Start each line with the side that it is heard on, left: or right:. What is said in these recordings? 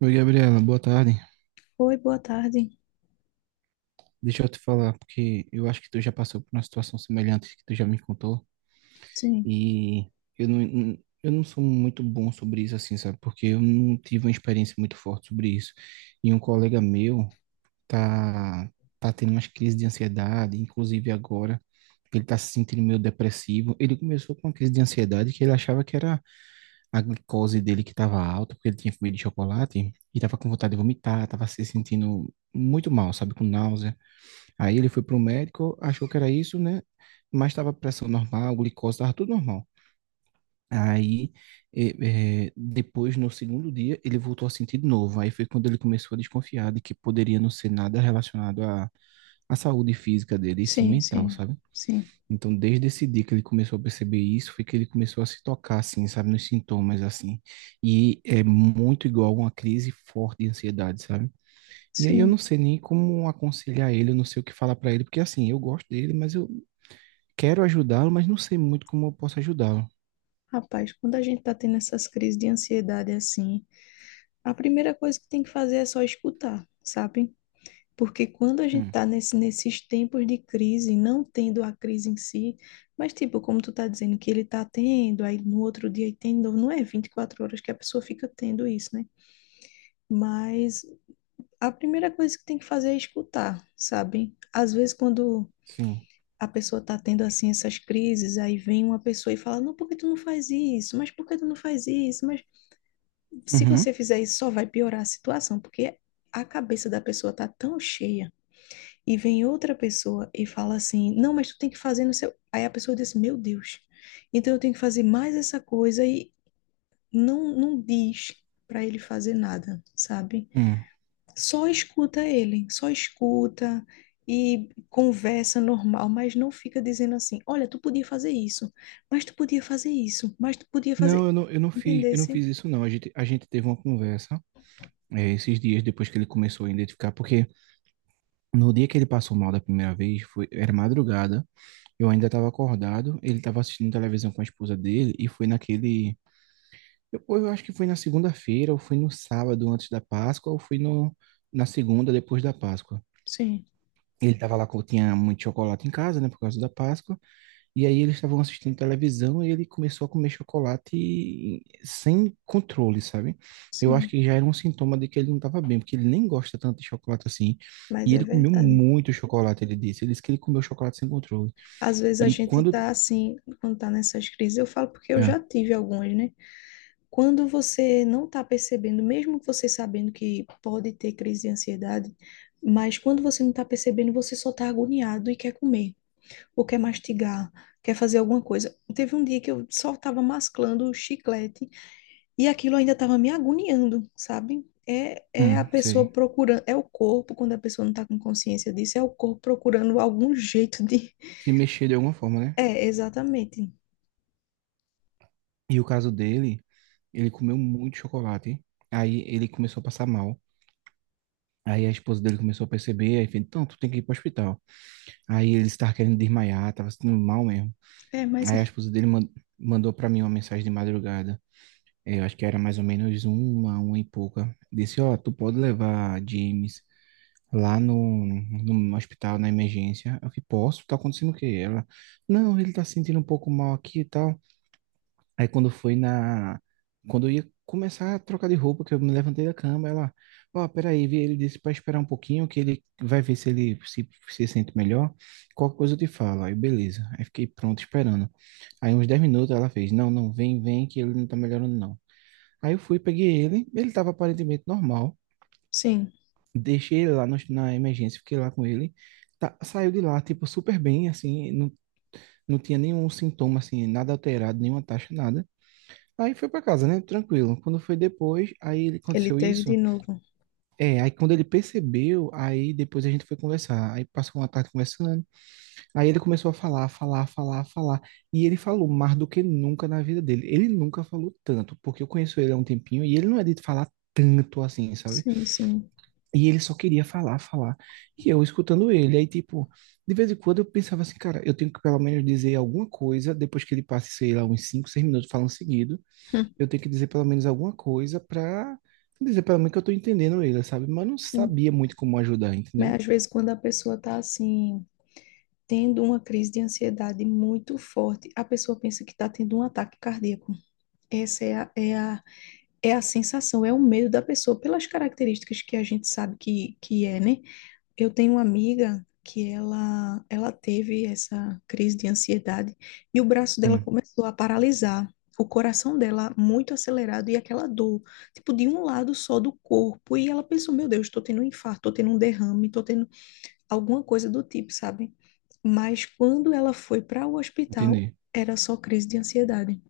right: Oi, Gabriela, boa tarde.
left: Oi, boa tarde.
right: Deixa eu te falar, porque eu acho que tu já passou por uma situação semelhante que tu já me contou,
left: Sim,
right: e eu não, eu não sou muito bom sobre isso, assim, sabe? Porque eu não tive uma experiência muito forte sobre isso. E um colega meu tá, tá tendo umas crises de ansiedade, inclusive agora, ele tá se sentindo meio depressivo. Ele começou com uma crise de ansiedade que ele achava que era a glicose dele que estava alta, porque ele tinha comido chocolate, e tava com vontade de vomitar, tava se sentindo muito mal, sabe? Com náusea. Aí ele foi pro médico, achou que era isso, né? Mas estava pressão normal, glicose, estava tudo normal. Aí, eh, depois, no segundo dia, ele voltou a sentir de novo. Aí foi quando ele começou a desconfiar de que poderia não ser nada relacionado à saúde física dele, e sim
left: sim,
right: mental,
left: sim,
right: sabe?
left: sim,
right: Então, desde esse dia que ele começou a perceber isso, foi que ele começou a se tocar, assim, sabe? Nos sintomas, assim. E é muito igual a uma crise forte de ansiedade, sabe? E aí eu não
left: sim.
right: sei nem como aconselhar ele, eu não sei o que falar pra ele, porque assim, eu gosto dele, mas eu quero ajudá-lo, mas não sei muito como eu posso ajudá-lo.
left: Rapaz, quando a gente tá tendo essas crises de ansiedade assim, a primeira coisa que tem que fazer é só escutar, sabe? Porque quando a gente
right: Hum.
left: tá nesses tempos de crise, não tendo a crise em si, mas tipo, como tu tá dizendo que ele tá tendo, aí no outro dia ele tem de novo, não é 24 horas que a pessoa fica tendo isso, né? Mas a primeira coisa que tem que fazer é escutar, sabe? Às vezes quando
right: Sim.
left: a pessoa tá tendo assim essas crises, aí vem uma pessoa e fala: "Não, por que tu não faz isso? Mas por que tu não faz isso? Mas se
right: Uhum.
left: você fizer isso, só vai piorar a situação, porque a cabeça da pessoa tá tão cheia". E vem outra pessoa e fala assim: "Não, mas tu tem que fazer no seu". Aí a pessoa diz: "Meu Deus. Então eu tenho que fazer mais essa coisa e não diz para ele fazer nada, sabe?
right: Hum.
left: Só escuta ele, só escuta e conversa normal, mas não fica dizendo assim: olha, tu podia fazer isso, mas tu podia fazer isso, mas tu podia
right: Não,
left: fazer.
right: eu não, eu não fiz, eu não
left: Entendesse?
right: fiz isso não. A gente teve uma conversa é, esses dias depois que ele começou a identificar, porque no dia que ele passou mal da primeira vez, foi, era madrugada, eu ainda estava acordado, ele estava assistindo televisão com a esposa dele e foi naquele, eu acho que foi na segunda-feira, ou foi no sábado antes da Páscoa, ou foi no, na segunda depois da Páscoa.
left: Sim,
right: Ele tava lá, tinha muito chocolate em casa, né, por causa da Páscoa, e aí eles estavam assistindo televisão e ele começou a comer chocolate sem controle, sabe? Eu acho
left: sim,
right: que já era um sintoma de que ele não tava bem, porque ele nem gosta tanto de chocolate assim,
left: mas
right: e
left: é
right: ele comeu
left: verdade.
right: muito chocolate, ele disse. Ele disse que ele comeu chocolate sem controle.
left: Às vezes a
right: E
left: gente
right: quando...
left: tá assim, quando tá nessas crises, eu falo porque eu já
right: Ah.
left: tive algumas, né? Quando você não tá percebendo, mesmo você sabendo que pode ter crise de ansiedade, mas quando você não tá percebendo, você só tá agoniado e quer comer. Ou quer mastigar, quer fazer alguma coisa. Teve um dia que eu só estava masclando o chiclete e aquilo ainda estava me agoniando, sabe? É, é a
right: Hum,
left: pessoa
right: sei.
left: procurando, é o corpo, quando a pessoa não está com consciência disso, é o corpo procurando algum jeito de.
right: Se mexer de alguma forma, né?
left: É, exatamente.
right: E o caso dele, ele comeu muito chocolate, aí ele começou a passar mal. Aí a esposa dele começou a perceber, aí fez, então, tu tem que ir para o hospital. Aí ele estava querendo desmaiar, estava se sentindo mal mesmo.
left: É, mas
right: Aí a
left: é-
right: esposa dele man- mandou para mim uma mensagem de madrugada. É, eu acho que era mais ou menos uma e pouca. Disse, ó, tu pode levar James lá no, no hospital, na emergência. Eu falei, posso? Tá acontecendo o quê? Ela, não, ele tá se sentindo um pouco mal aqui e tal. Aí quando foi na. Quando eu ia começar a trocar de roupa, que eu me levantei da cama, ela. Ó, peraí, ele disse pra esperar um pouquinho, que ele vai ver se ele se, se sente melhor. Qualquer coisa eu te falo. Aí, beleza. Aí fiquei pronto esperando. Aí uns 10 minutos ela fez: Não, não, vem, vem, que ele não tá melhorando, não. Aí eu fui, peguei ele. Ele tava aparentemente normal.
left: sim,
right: Deixei ele lá no- na emergência, fiquei lá com ele. Saiu de lá, tipo, super bem, assim. Não, não tinha nenhum sintoma, assim, nada alterado, nenhuma taxa, nada. Aí foi pra casa, né? Tranquilo. Quando foi depois,
left: ele
right: aconteceu
left: teve de
right: isso.
left: novo.
right: É, aí quando ele percebeu, aí depois a gente foi conversar. Aí passou uma tarde conversando. Aí ele começou a falar, falar, falar, falar. E ele falou mais do que nunca na vida dele. Ele nunca falou tanto, porque eu conheço ele há um tempinho e ele não é de falar tanto assim, sabe?
left: Sim, sim.
right: E ele só queria falar, falar. E eu escutando ele. Aí, tipo, de vez em quando eu pensava assim, cara, eu tenho que pelo menos dizer alguma coisa depois que ele passe, sei lá, uns 5, 6 minutos falando seguido
left: Hum.
right: eu tenho que dizer pelo menos alguma coisa pra dizer pelo menos que eu tô entendendo ele, sabe? Mas eu não
left: Sim.
right: sabia muito como ajudar, entendeu?
left: Mas às vezes quando a pessoa tá assim, tendo uma crise de ansiedade muito forte, a pessoa pensa que tá tendo um ataque cardíaco. Essa é a sensação, é o medo da pessoa, pelas características que a gente sabe que é, né? Eu tenho uma amiga que ela teve essa crise de ansiedade e o braço dela
right: Hum,
left: começou a paralisar, o coração dela muito acelerado e aquela dor, tipo, de um lado só do corpo. E ela pensou: meu Deus, tô tendo um infarto, tô tendo um derrame, tô tendo alguma coisa do tipo, sabe? Mas quando ela foi para o hospital,
right: entendi.
left: era só crise de ansiedade.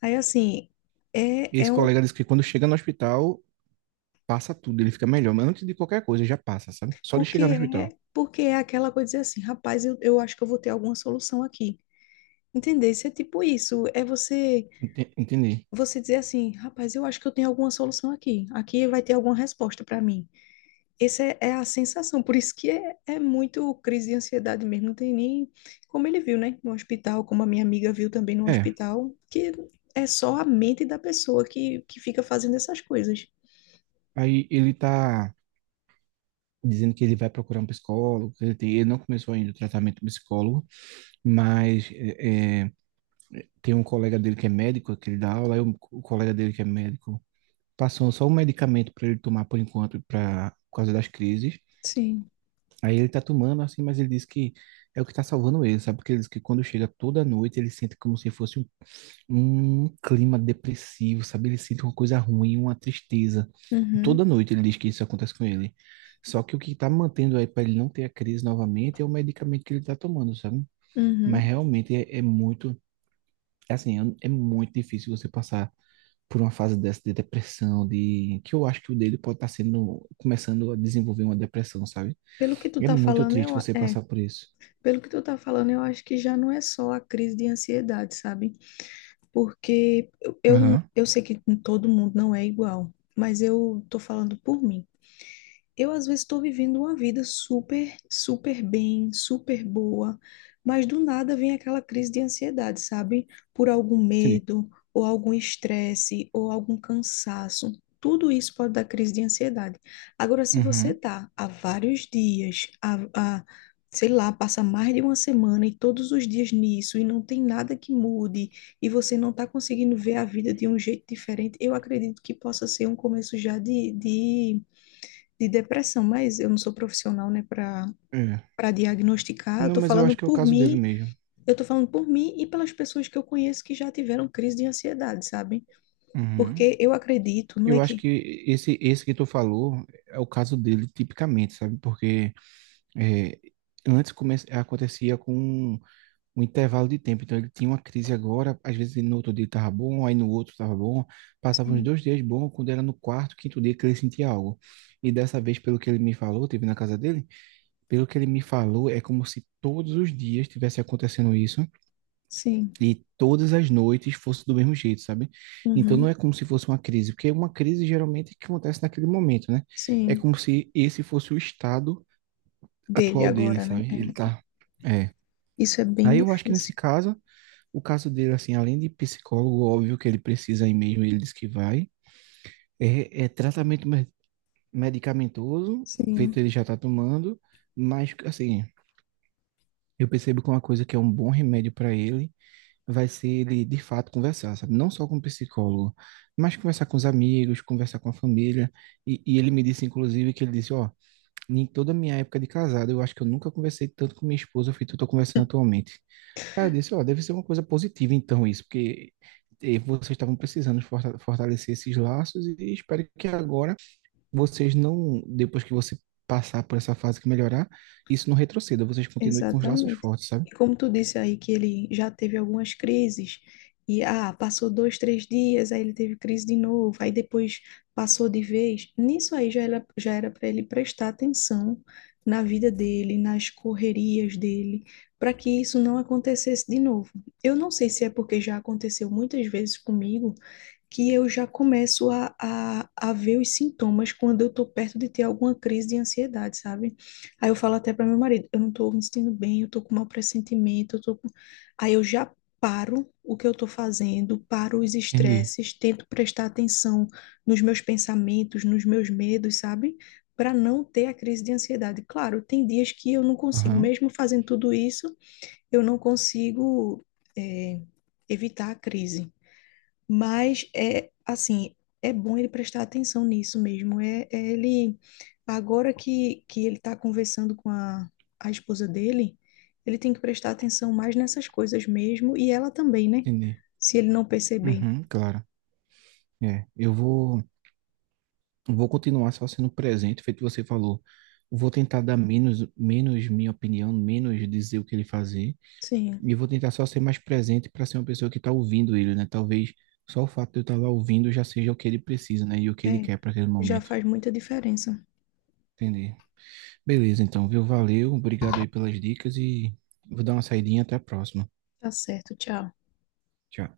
left: Aí, assim, é,
right: Esse
left: é um
right: colega disse que quando chega no hospital, passa tudo, ele fica melhor. Mas antes de qualquer coisa, já passa, sabe? Só de
left: porque
right: chegar no
left: é,
right: hospital.
left: porque é aquela coisa de dizer assim, rapaz, eu acho que eu vou ter alguma solução aqui. Entender? Isso é tipo isso, é você
right: Entendi.
left: você dizer assim, rapaz, eu acho que eu tenho alguma solução aqui. Aqui vai ter alguma resposta para mim. Essa é a sensação, por isso que é muito crise de ansiedade mesmo, não tem nem como ele viu, né, no hospital, como a minha amiga viu também no
right: É,
left: hospital, que é só a mente da pessoa que fica fazendo essas coisas.
right: aí ele tá dizendo que ele vai procurar um psicólogo, ele não começou ainda o tratamento do psicólogo, mas tem um colega dele que é médico, que ele dá aula, aí o colega dele que é médico passou só um medicamento para ele tomar por enquanto, pra, por causa das crises.
left: Sim.
right: Aí ele tá tomando assim, mas ele diz que é o que tá salvando ele, sabe? Porque ele diz que quando chega toda noite ele sente como se fosse um, um clima depressivo, sabe? Ele sente uma coisa ruim, uma tristeza.
left: Uhum,
right: Toda noite ele diz que isso acontece com ele. Só que o que tá mantendo aí para ele não ter a crise novamente é o medicamento que ele tá tomando, sabe? Mas
left: uhum.
right: realmente é, é muito, é assim, é é muito difícil você passar por uma fase dessa de depressão, de que eu acho que o dele pode estar sendo começando a desenvolver uma depressão, sabe?
left: Pelo que tu
right: É
left: tá
right: muito
left: falando,
right: triste
left: eu,
right: você
left: é,
right: passar por isso.
left: Pelo que tu tá falando, eu acho que já não é só a crise de ansiedade, sabe? Porque eu, eu,
right: Aham.
left: eu sei que com todo mundo não é igual, mas eu tô falando por mim. Eu, às vezes, estou vivendo uma vida super, super bem, super boa, mas do nada vem aquela crise de ansiedade, sabe? Por algum
right: Entendi.
left: medo, ou algum estresse, ou algum cansaço. Tudo isso pode dar crise de ansiedade. Agora, se você
right: Uhum.
left: tá há vários dias, há, sei lá, passa mais de uma semana e todos os dias nisso, e não tem nada que mude, e você não tá conseguindo ver a vida de um jeito diferente, eu acredito que possa ser um começo já de depressão, mas eu não sou profissional, né, para
right: É.
left: para diagnosticar.
right: Não, mas eu acho que é o caso dele mesmo.
left: Eu tô falando por mim e pelas pessoas que eu conheço que já tiveram crise de ansiedade, sabe?
right: Uhum.
left: Porque eu acredito, não é
right: Eu acho
left: que
right: que esse que tu falou é o caso dele tipicamente, sabe? Porque é, acontecia com um intervalo de tempo. Então ele tinha uma crise agora, às vezes no outro dia estava bom, aí no outro estava bom, passava uns
left: Sim,
right: dois dias bom, quando era no quarto, quinto dia que ele sentia algo. E dessa vez, pelo que ele me falou, teve na casa dele, pelo que ele me falou, é como se todos os dias estivesse acontecendo isso
left: sim,
right: e todas as noites fosse do mesmo jeito, sabe? Então não
left: uhum,
right: é como se fosse uma crise, porque uma crise geralmente é que acontece naquele momento, né? É
left: sim,
right: como se esse fosse o estado
left: dele
right: atual dele,
left: agora, né?
right: sabe? Ele
left: É,
right: tá, é.
left: isso é bem
right: Aí eu acho que nesse
left: difícil.
right: caso o caso dele, assim, além de psicólogo, óbvio que ele precisa aí mesmo, ele diz que vai. É, é tratamento me- medicamentoso, feito
left: Sim.
right: ele já está tomando, mas, assim, eu percebo que uma coisa que é um bom remédio para ele vai ser ele, de fato, conversar, sabe? Não só com o psicólogo, mas conversar com os amigos, conversar com a família. E ele me disse, inclusive, que ele disse, ó, em toda a minha época de casado, eu acho que eu nunca conversei tanto com minha esposa feito que eu tô conversando atualmente. Aí eu disse, ó, deve ser uma coisa positiva então isso, porque vocês estavam precisando fortalecer esses laços e espero que agora vocês não, depois que você passar por essa fase que melhorar, isso não retroceda, vocês continuem com os laços
left: Exatamente.
right: fortes, sabe?
left: E como tu disse aí que ele já teve algumas crises, e ah, passou dois, três dias, aí ele teve crise de novo, aí depois passou de vez. Nisso aí já era para ele prestar atenção na vida dele, nas correrias dele, para que isso não acontecesse de novo. Eu não sei se é porque já aconteceu muitas vezes comigo que eu já começo a ver os sintomas quando eu tô perto de ter alguma crise de ansiedade, sabe? Aí eu falo até para meu marido, eu não tô me sentindo bem, eu tô com mau pressentimento, eu tô com... Aí eu já paro o que eu tô fazendo, paro os
right: Entendi.
left: estresses, tento prestar atenção nos meus pensamentos, nos meus medos, sabe? Para não ter a crise de ansiedade. Claro, tem dias que eu não consigo,
right: Aham,
left: mesmo fazendo tudo isso, eu não consigo, eh, evitar a crise. Mas é assim, é bom ele prestar atenção nisso mesmo. É, é ele agora que ele está conversando com a esposa dele, ele tem que prestar atenção mais nessas coisas mesmo, e ela também, né?
right: entendi.
left: Se ele não perceber.
right: Uhum, claro. Eu vou. Vou continuar só sendo presente, feito que você falou. Vou tentar dar menos minha opinião, menos dizer o que ele fazer,
left: Sim,
right: e vou tentar só ser mais presente para ser uma pessoa que está ouvindo ele, né? Talvez só o fato de eu estar lá ouvindo já seja o que ele precisa, né? E o que ele
left: é.
right: quer para aquele
left: Já
right: momento.
left: faz muita diferença.
right: Entendi. Beleza, então, viu? Valeu, obrigado aí pelas dicas e vou dar uma saidinha, até a próxima.
left: Tá certo, tchau.
right: Tchau.